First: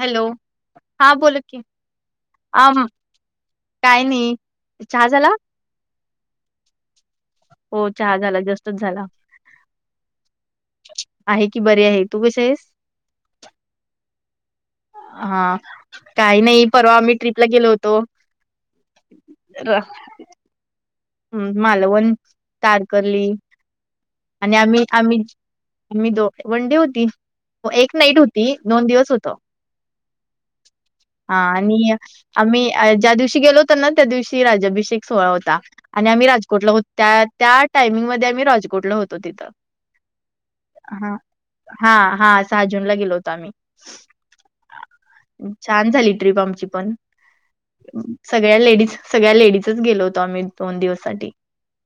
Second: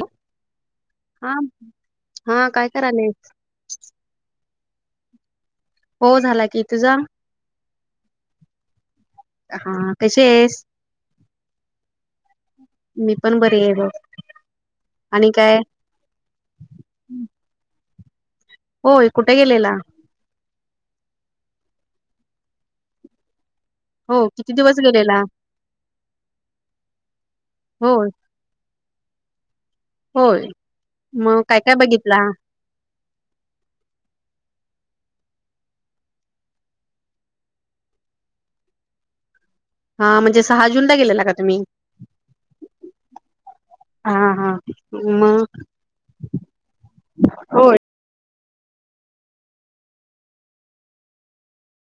Hello हा बोल की हा काय आम करायले काय नाही चहा झाला. हो झाला की तुझा. हो चहा झाला जास्तच झाला. हा हा कशी आहेस. आहे की बरी आहे तू कसे आहेस. मी पण बर आहेल बघ. आणि हा काय काही नाही परवा आम्ही ट्रीप ला गेलो होतो. होय कुठे गेलेला. हम्म मालवण तारकर्ली. हो किती आणि दिवस आम्ही आम्ही गेलेला आमही दो वनडे होती एक होय नाईट होती. ती दोन दिवस होत. होय हा मग काय काय आणि बघितला आम्ही अ ज्या दिवशी गेलो. ताना त्या दिवशी राज्याभिषेक सोहळा होता. आणि आम्ही राजकोटला होतो त्या त्या टायमिंगमध्ये आम्ही राजकोटला होतो तिथं. हा म्हणजे सहा जूनला हा गेलेला का तुम्ही हा हा सहा जूनला गेलो होता आम्ही. हा हा मग छान झाली ट्रिप आमची पण. होय सगळ्या लेडीज सगळ्या लेडीजच गेलो होतो आम्ही. दोन दिवस साठी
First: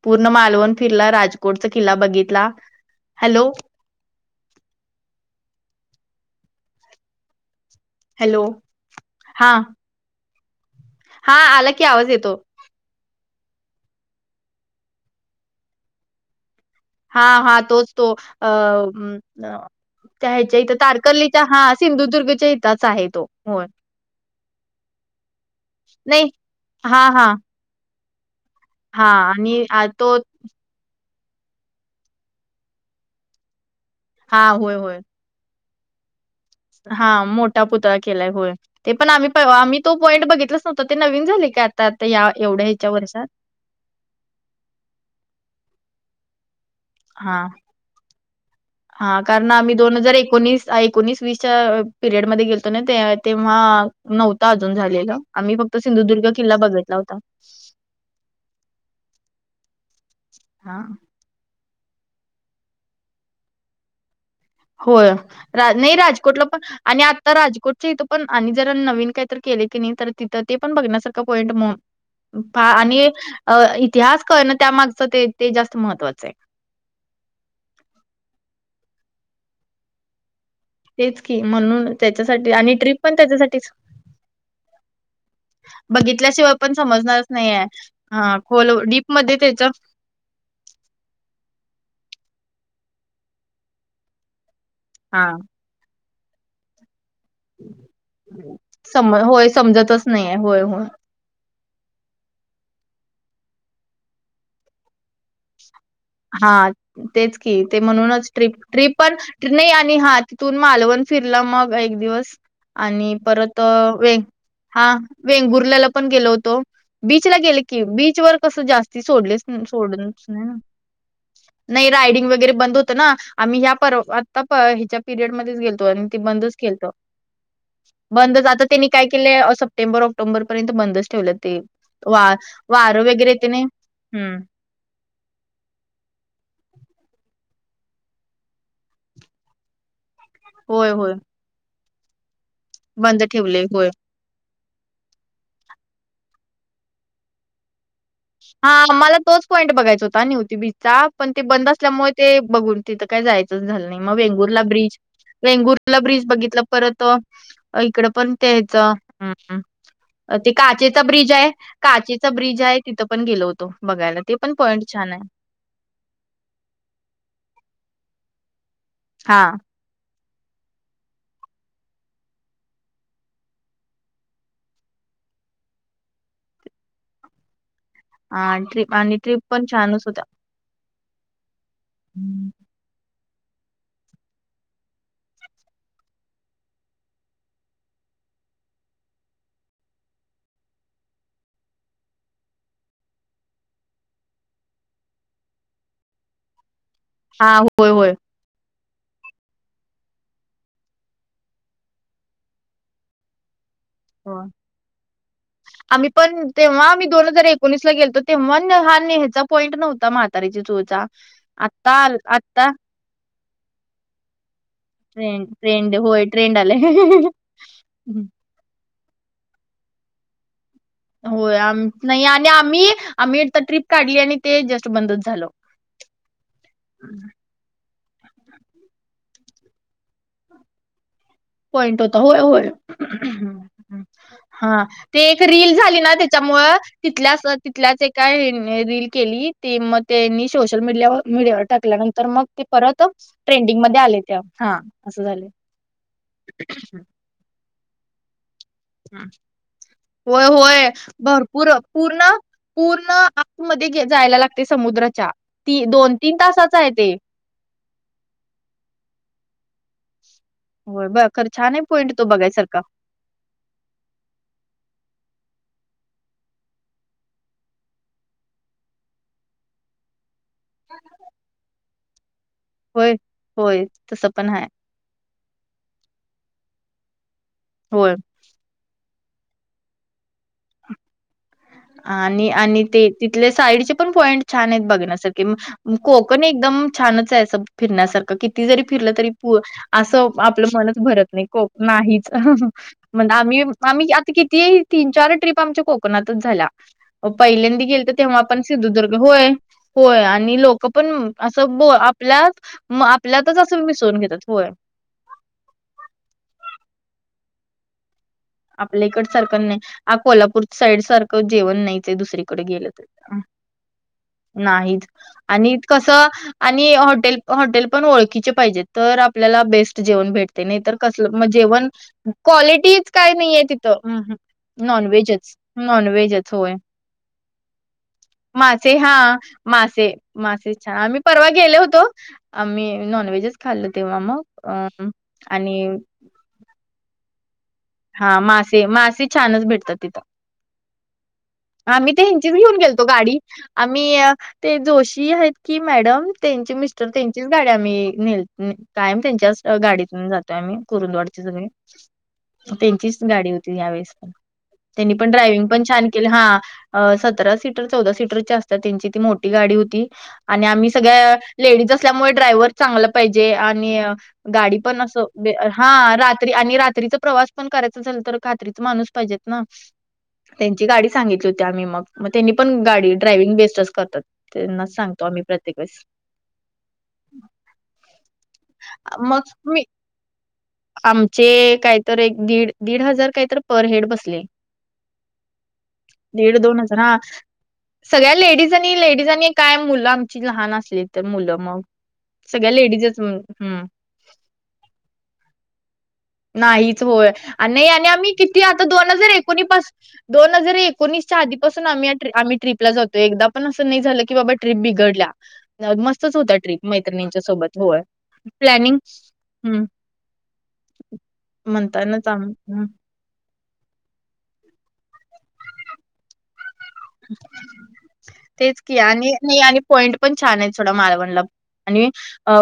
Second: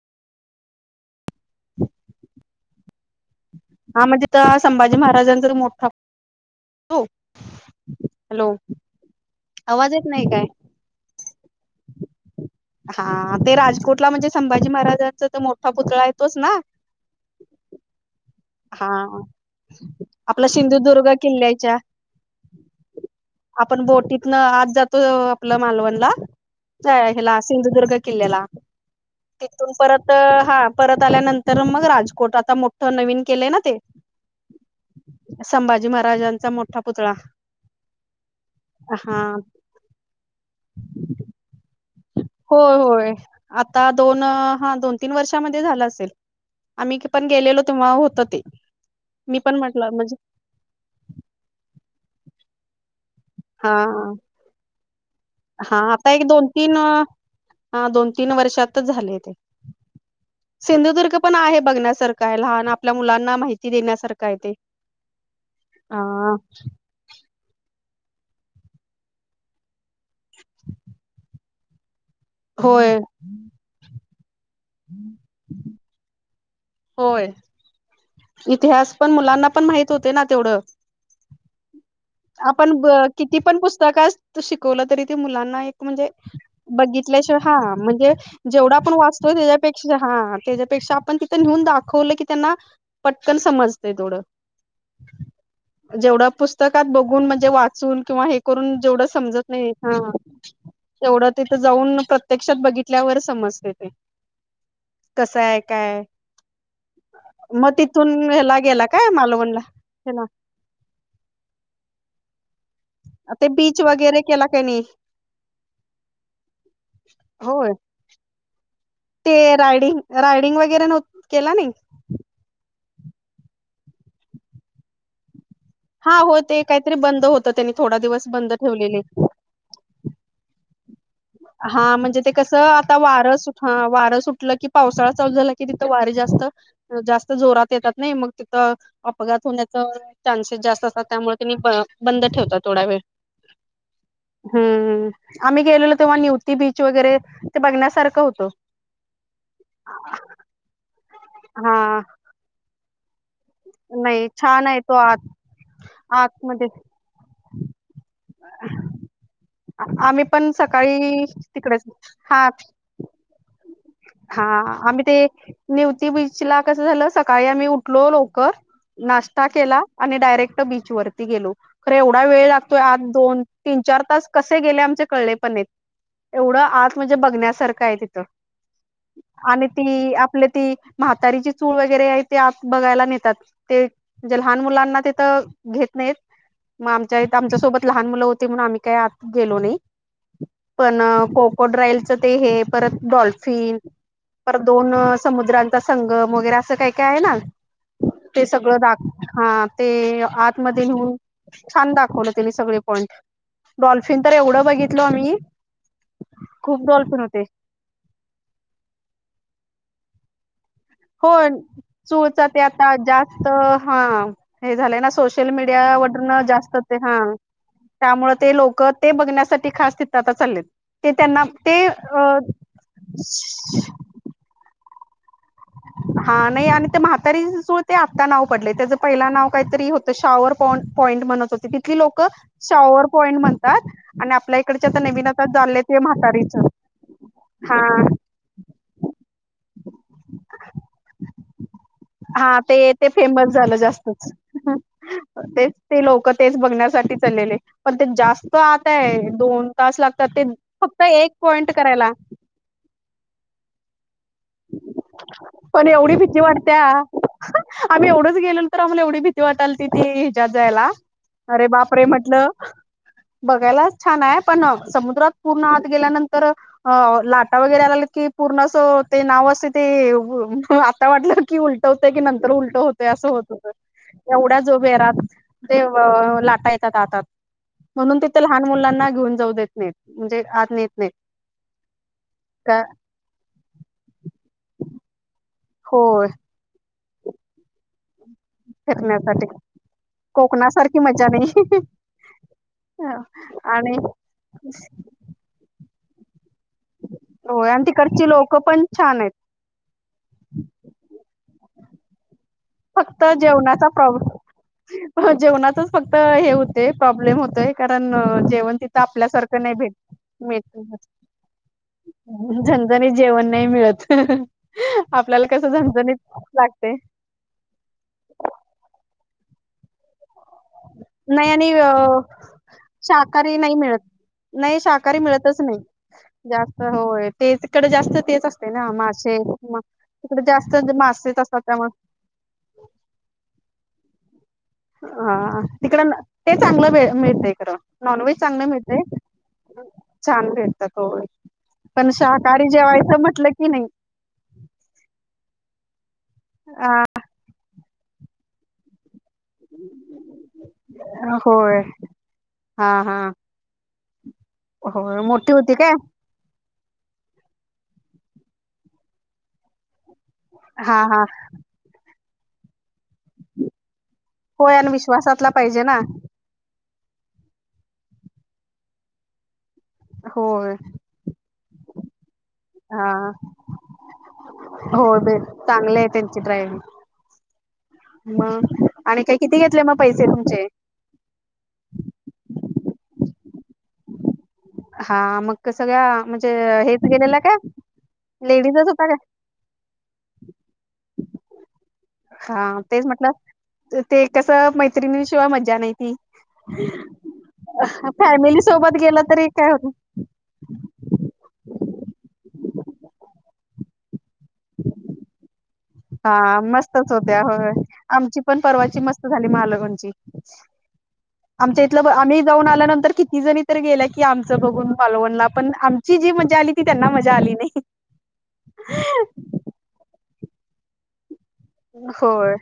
पूर्ण मालवण फिरला राजकोटचा किल्ला बघितला हॅलो. हा म्हणजे तर संभाजी महाराजांचा मोठा तू. हॅलो हा आवाज येत नाही काय. हा आला की आवाज येतो. हा ते राजकोटला म्हणजे संभाजी महाराजांचा तर मोठा पुतळा येतोच ना. हा हा तोच तो अ हा म. त्या आपला ह्याच्या इथं सिंधुदुर्ग तारकर्लीच्या हा किल्ल्याच्या सिंधुदुर्गच्या इथच आहे तो होय. न आज जातो आपलं मालवणला नाही हा नाय हा हला सिंधुदुर्ग किल्ल्याला. हा आणि तिथून आ, परत तो हा. परत आल्यानंतर मग राजकोट आता मोठं नवीन केलंय ना ते. हा होय होय. संभाजी महाराजां. हा मोठा पुतळा केलाय होय. ते पण हा आम्ही आम्ही तो पॉईंट बघितलाच नव्हतां ते नवीन झाली का. आता या एवढ्या होय ह्याच्या होय वर्षात आता दोन हा दोन तीन वर्षामध्ये झाला असेल. आम्ही पण हा गेलेलो तेव्हा होत ते हा मी कारण पण आम्ही म्हटल दोन हजार म्हणजे. एकोणीस एकोणीस वीस च्या पिरियड मध्ये गेलतो ना त्या. तेव्हा हा नव्हता अजून झालेला आम्ही फक्त हा आता एक सिंधुदुर्ग दोन किल्ला तीन बघितला होता. हा दोन तीन वर्षातच झाले ते हा. सिंधुदुर्ग. पणं आहे बघण्यांसारखं आहे लहांन आपल्यां मुलांना माहिती देण्यांसारखं आहे ते होयं नाहीं अ राजकोटलां पणं आणि आ तरं राजकोटच्यां इथं पणं आणि जरं नवीन कांहीं तरं केले की नाहीं तरं तिथं ते पणं बघण्यांसांरखं पॉईंट म्हंण पा होय आणि अ इतिहांस कायं नां त्यांमागचं ते ते जास्तं महत्त्वाचं आहे होयं इतिहांस पणं मुलांना पणं माहितं होते नां तेवढं तेचं की म्हणूंन आपणं किती पणं पुस्तकं शिकवलं तरी ते मुलांना एक म्हणजे बघितल्याशिवाय पण समजणारच बघितल्यांशिवायं नाहीये. हां म्हणजे हा जेवढां खोल आपणं डीपमध्ये वाचतोयं त्याच्या त्यांच्यापेक्षां हां त्यांच्यापेक्षां कमी आपणं तिथं नेऊन दाखवलं की त्यांनां पटकंन समजंते थोडं हां जेवढं पुस्तकांत बघूंन म्हं ते वाचूंन किंवा हे करूंन जेवढं सम होय समजतं नाहीं हां समजतच नाहीये होय होय तेवढं तिथं जाऊन प्रत्यक्षात बघितल्यावर समजले ते. कसं आहे कायं हां तेचं की ते म्हणूनचं ट्रिप ह्याला गेला ट्रीप काय पणं मालवणला नाहीं आणि हां ह्याला तूंन मालवंण फिरलं मंग एक दिवस आणि ते परंत बीच वे वगैरे केला का नाही हा वेंगुर्ल्यालां पणं गेलो होतो बीचला गेलं होय की बीचं वरं कसं जास्तं ते रायडिंग रायडिंग वगैरें नव्हतं केलं राईडीग वगेरे बंद होतमं ह्यांच्या परयड गेलो होतो हा ते हो बंदचं केलतं काहीतरी बंद होतं त्यांनी थोडा दिवस बंदचं बंद आतां त्यांनी ठेवलेले कायं केलं असं सप्टेंबर अक्टोबरपरेतं बंदचं ठेवलं ते हां म्हणजे ते वा कसं आतां वगैरे वारं येते नाही हं वारं हम्म सुटलं की पावसाळां चालूं झालां की तिथं वारी जास्तं जास्तं जोरातं येतातं नाहीं मंग तिथं अपघातं होण्याचं चान्सेस जास्तं होय असतांत होय त्यांमुळें त्यांनी बंद ठेवतांत थोडां वेळं बंद ठेवले होय. हम्मं आम्ही गेलेलो तेंव्हा नियुक्ती बीचं वगैरें ते बघण्यांसांरखं होतं हां मलां तोच पॉईंट बघायचं होतां नवं होहती बीचचां पणं तो बंद हा असल्यांमुळे ते बघूंन तिथं कायं जायचंच झालं नाहीं मंग नाही वेंगूरला छान आहे तो ब्रिज आत वेंगुरला ब्रिज बघितलं आतमध्ये परंत इकडं पणं त्यांयचं आम्ही पण ते काचेचां सकाळी ब्रिज आहे तिकडेच काचेचां हा ब्रिज आहे तिथं पणं गेलो होतो बघायलां ते हा पणं पॉइंट आम्ही छान ते आहे निवती बीच लां कसं झालं सकाळीं आम्हीं उठलो लवकरं हा नाश्तां केलां आणि डायरेक्टं बीचं वरती गेलो खरं एवढां वेंळं लागतोयं आंज दोन तीनं चार तांस कसे गेले आमचे कळले पणं ई एवढं आंत मंध्यें बघण्यांसांरखं आहे तिथं हां ट्रीप आणि ट्रिप पणं आणि छानचं ती होत्यां आपले ती म्हातांरीची चूळं वगैरें आहे ते आंत बघांयलां नेतांत ते म्हणजे लहांन मुलांना तेथे घेतं नाहीतं मंग आमच्यां आमच्यांसोबतं लहांन मुलं होती म्हणून आम्हीं कांहीं आंत गेलो नाहीं पणं कोको ड्राईलचं ते हे परंत डॉल्फ सेप पांर दोन समुद्रांचा संगम वगैरें असं कांहीं कायं आहे हा होय नां होय ते सगळं दाखवून हां ते आतमंध्ये नेहूंन छान दाखवलं त्यांने सगळें पॉइंट डॉल्फिन तरं होय. एवढं बघितलो आम्हीं खूंप डॉल्फिन होते कोणीसलां गेलतो तेंव्हा हां नेहंचा पॉईंट नव्हतां म्हातांरीच्यां चुळंचां हो चूळंचां ते आतां जास्तं हां हे झालंय नां ट्रेंड सोशल ट्रेंड मीडियां होय वूंन ट्रेंड जास्तं ते हां आलंय. त्यामुळें ते लोकं ते बघण्यांसांठी खांस तिथं आतां चाललेलं होयं आम्ही नाहीं आणि आम्हीं आम्हीं ट्रिप काढलीं आणि ते जस्टं बंदचं झालो हां नाहीं आणि त्यां म्हातांरीची चूळं ते आत्ता नाव पडलयं. त्याचं पहिला नाव काहीतरी होतं शॉवर पॉईंट म्हणत होत - - तिथली पॉईंट होता लोक होय होय. शॉवर पॉइंट म्हणतात आणि आपल्या हा इकडचे आता ते नवीन एक आता रील जालेत झाली ना म्हातारीच त्याच्यामुळं तिथल्याच हा तिथल्याच एककाय रील केली ती मग त्यांनी सोशल मीडल्यावर मीडियावर टाक ल्यानंतर मग हा ते परत फेमस झालं ट्रेंडिंग मध्ये आले जास्तच ते हा अस झालं. तेच ते लोक तेच बघण्यासाठी चालेले. पण ते जास्त आताय दोन तास लागतात ते होय - - होय फक्त एक भरपूर पॉइंट करायला. पूर्ण पूर्ण आतमध्ये जायला लागतयं समुद्राच्या ती पण दोन एवढी तीन भीती तासाचा वाटत्या हाय ते. आम्ही एवढंच गेलो तर आम्हाला एवढी भीती वाटाल तिथती हिजात जायला होय ब खर अरे छान आहे बापरे पॉईंट तो म्हटलं. बघायसारखा बघायलाच छान हाय. पण समुद्रात पूर्ण हात गेल्यानंतर अ लाटा वगैरे आला की पूर्ण असं - - ते नाव असते ते आता वाटलं की उलट होतयं की नंतर उल होतय होय असं होत. होय तसं पण एवढ्या हाय जोभेरात- - ते लाटा येतात आत आत होय म्हणून ते तर लहान मुलांना घेऊन जाऊ देत नाहीत, म्हणजे आत नेत नाहीत. का आणि ते तिथले साईडचे पण पॉइंट छान हेत बघण्यासारखे होय कोकण एक - - एकदम छानच हाय अस फिरण्यासारखं. किती जरी फिरलं तरी फिरण्यासाठी असं आपलं मनच कोकणासारखी भरत मजा नाही कोकण आहेचं. म्हण आम्ही आणि आम्ही आता किती तीन, चार ट्रीप आमच्या कोकणातच झाल्या. अ होय आणि पहिल्यांदा गेलत तिकडची तेव्हा लोक पण सिंधुदुर्ग छान आहेत होय. होय आणि लोक पण असं ब आपल्यात - - फक्त जेवणाचा प्रॉब्लेम - - जेवणातच फक्त हे होत प्रॉब्लेम होतय कारण जे- - आपल्याकड सारखं नाही. कोल्हापूर साईड मिळत सारखं जेवण नाहीचं हाय दुसरीकडे गेलं तर. झणझणीत जेवण नाही मिळत नाहीच आपल्याला कसं आणि कस झणझणीत लागते आणि हॉटेल हॉटेल पण ओळखीचे पाहिजेत, तर आपल्याला बेस्ट जेवण भेट - - तयं नाही तर कसलं नाही आणि जेवण. क्वालिटीच काय शाकाहारी नाहीये नाही मिळत तिथं. नाही. शाकाहारी नॉनव्हेजच मिळतच नाही नॉनव्हेजच जास्त होय ते तकडे जास्त तेच असते ना मासे. मासे, तिकडे मासे जास्त [unintelligible] आम्ही मासेच परवा असतात गेले होतो. त्यामुळे आम्ही नॉनव्हेजच खाल्ल तेव्हा मग. अ हा. आणि तिकड न ते चांगलं भे मिळतय खरं. नॉन व्हेज हा चांगला मासे मिळतय. मासे छानच भेटतात तिथं छान भेटतात होय. पण आम्ही ते हेचीच शाकाहारी घेऊन गेलतो जेवायचं गाडी म्हटलं की नाही आम्ही ते जोशी हाईत की मॅडम त्यांचे मिस्टर त्यांची त्याची गाडी आम्ही नेल [unintelligible] कायम त्यांच्याच गाडीतून जातोय आम्ही कुरुंदवाडची सगळे. होय हा हा त्यांचीच गाडी होती यावेेळेस त्यांनी होय पण मोठी ड्रायविंग होती पण काय छान हा. सतरा सीटर, चौदा सीटरची असत्या त्यांची ती मोठी गाडी होती. आणि आम्ही हा हा सगळ्या लेडीज असल्यामुळे ड्रायव्हर चांगलं पाहिजे आणि होय गाडी आणि पण अस विश्वासातला पाहिजे ना हा. रात्री आणि रात्रीचा प्रवास पण करायचं असेल तर खात्रीच माणूस पाहिजेतना. होय त्यांची गाडी सांगितली होती आम्ही मग. मग त्यांनी पण हा गाडी ड्रायविंग बेस्टच करतात. त्यांनाच होय सांगतो बे आम्ही प्रत्येक वेळेस. चांगले आहे त्यांची ड्रायविंग मग आणि काय मग किती घेतले मी मग पैसे तुमचे? आमचे काहीतर एक दीड, दीड हजार काहीत पर हेड बसले. हा. मग सगळ्या- - दीड दोन हजार हा सगळ्या लेडीजच लेडीजांनी होता काय लेडीजांनी काय मुलं आमची लहान असली तर मुलं मग सगळ्या हा तेच लेडीजच म्हटलं हम्. हं. ते कसं मैत्रिणीशिवाय मजा नाही [unintelligible] नाहीच होय आणि नाही आणि आम्ही फॅमिली किती आता सोबत दोन गेलं हजार तरी एकोणी काय होत पासु दोन हजार एकोणीसच्या आधीपासून आम्ही या ट्रीप आम्ही ट्रीपला जातोयं. एकदा पण असं नाही झालं - - कि बाबा ट्रीप बिघडल्या. मस्तच होत्या हा ट्रिप मस्तच होत्या मैत्रिणींच्या होय, सोबत आमची पण प्लॅनिंग परवाची मस्त झाली हम्म महालवनची. आमच्या इथलं म्हणतानाच आम्ही आम जाऊन हं. आल्यानंतर किती जनी तर गेल की आमच बघून मालवणला पण आमची जी मजा आली ती त्यांना मजा आली नाही तेच की आणि नाही आणि पॉईंट पण छान आहे सोडा मालवणला, आणि होय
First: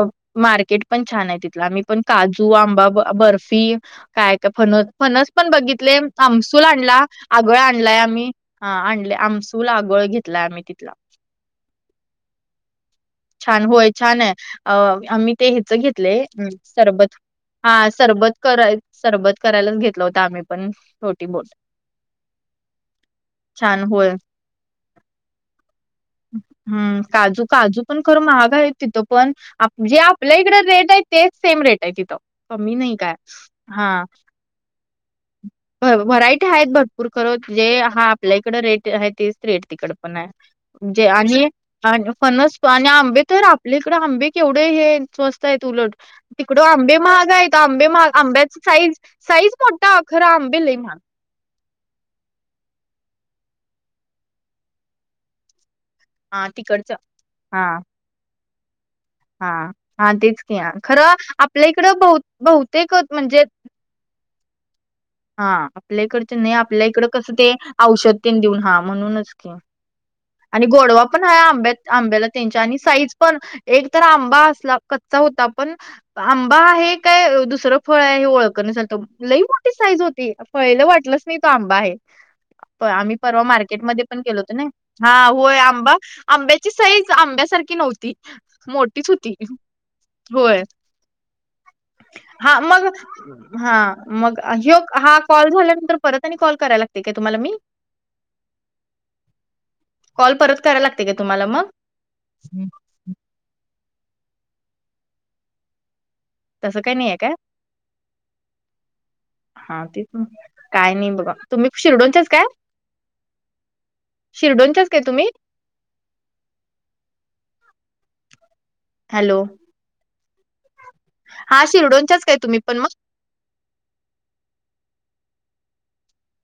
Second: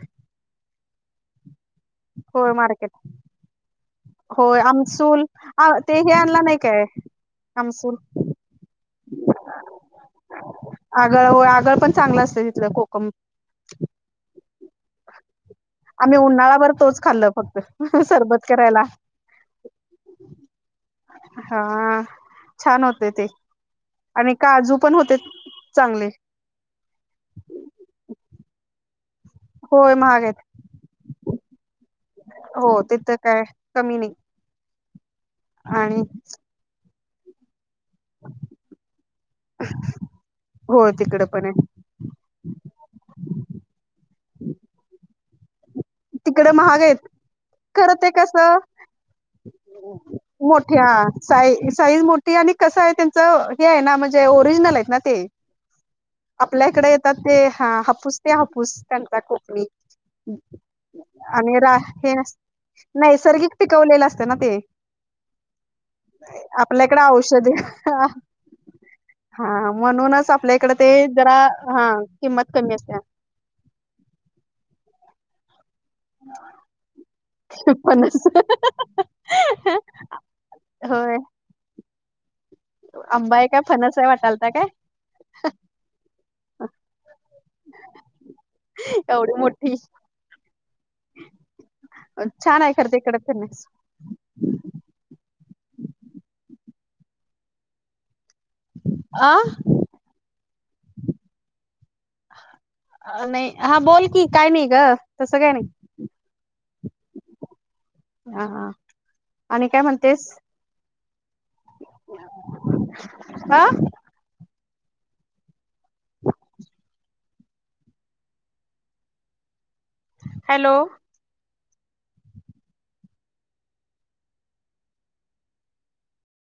मार्केट पण छान आहे तिथला आम्ही पण काजू, होय आंबा मार्केट बर्फी, काय होय फनस आमसूल फनस पण बघितले ते हे आणला नाही आमसूल काय आणला. आगळ आमसूल आणलाय आम्ही, हा आणल आमसूल आगळ घेतलाय आम्ही तिथला. आगळ होय आगळ पण चांगलं असतं तिथलं कोकम. छान होय छान आहे अ आम्ही ते हिच आम्ही घेतलय, उन्हाळाभर तोच सरबत, खाल्लं फक्त हा सरबत कराय करायला सरबत करायलाच घेतला होत आम्ही पण, छोटी बोट. हा छान होते ते, छान होय. आणि काजू पण होते, चांगले. हम्म काजू काजू पण खरं महाग आहेत तिथं पण. होय जे महाग आपल्या आहेत इकड रेट आहे तेच सेम रेट आहे तिथं कमी हो नाही काय तिथं कमी हा. नाही आणि व्हरायटी आहेत भरपूर खरं जे हा आपल्या इकड रेट आहे तेच रेट तिकड पण आहे, होय म्हणजे तिकडं पण आणि आहे आणि फणस आणि आंबे तर आपल्याकडे आंबे केवढे हे स्वस्त तईत उलट, तिकड आंबे महाग आहेत आंबे खरं महाग ते आंब्याच कसं साईज साईज मोठा. खरं आंबे लई मोठ्या. महाग. साई साईज मोठी आणि कसं आहे त्यांच हे आहे ना म्हणजे ओरिजनल आहेत ना ते. हां आपल्या इकडे तिकडचं येतात ते ह हां हापूस ते हापूस. [unintelligible] कोकणी, हां. हां तेच की हां. खरं आणि आपल्या राह इकडं ते, बहु बहुतेक म्हणजे नैसर्गिक. पिकवलेलं असतं ना ते. हा आपल्याकडच नाही आपल्या आपल्याकडे इकड कसं ते औषधी औषध ते देऊन हा म्हणूनच हा म्हणूनच आपल्या आणि इकडे ते गोडवा पण जरा हाय हा आंबत, आंब्याला किंमत त्यांच्या कमी आणि असते साईज पण एक तर आंबा असला कच्चा होता पण, आंबा आहे काय दुसरं फळ आहे हे फणस ओळखना झालत लई मोठी साईज होती पहिला होय वाटलंच नाही. तो आंबा आहे, आम्ही आंबा परवा आहे काय फणस मार्केटमध्ये आहे पण गेलो वाटालता होतो नई. काय हा होय आंबा, आंब्याची साईज आंब्यासारखी नव्हती. मोठीच एवढी होती, मोठी होय. हा छान आहे मग, खर ते इकडे फणस हा. मग हो हा कॉल झाल्यानंतर परत आणि कॉल करायला लागतय काय तुम्हाला मी. अ कॉल परत करायला लागतय काय तुम्हाला म. नाही हा बोल की काय नाही ग तसं काय नाही. तसं काही नाही आहे का, हा आणि काय हा तेच म्हणतेस काय नाही बघा. तुम्ही शिर्डोंनच्याच काय, हा शिर्डोंनच्याच काय तुम्ही? [inaudible] हॅलो. हॅलो. हा शिरडोंनच्याच काय तुम्ही पण मग.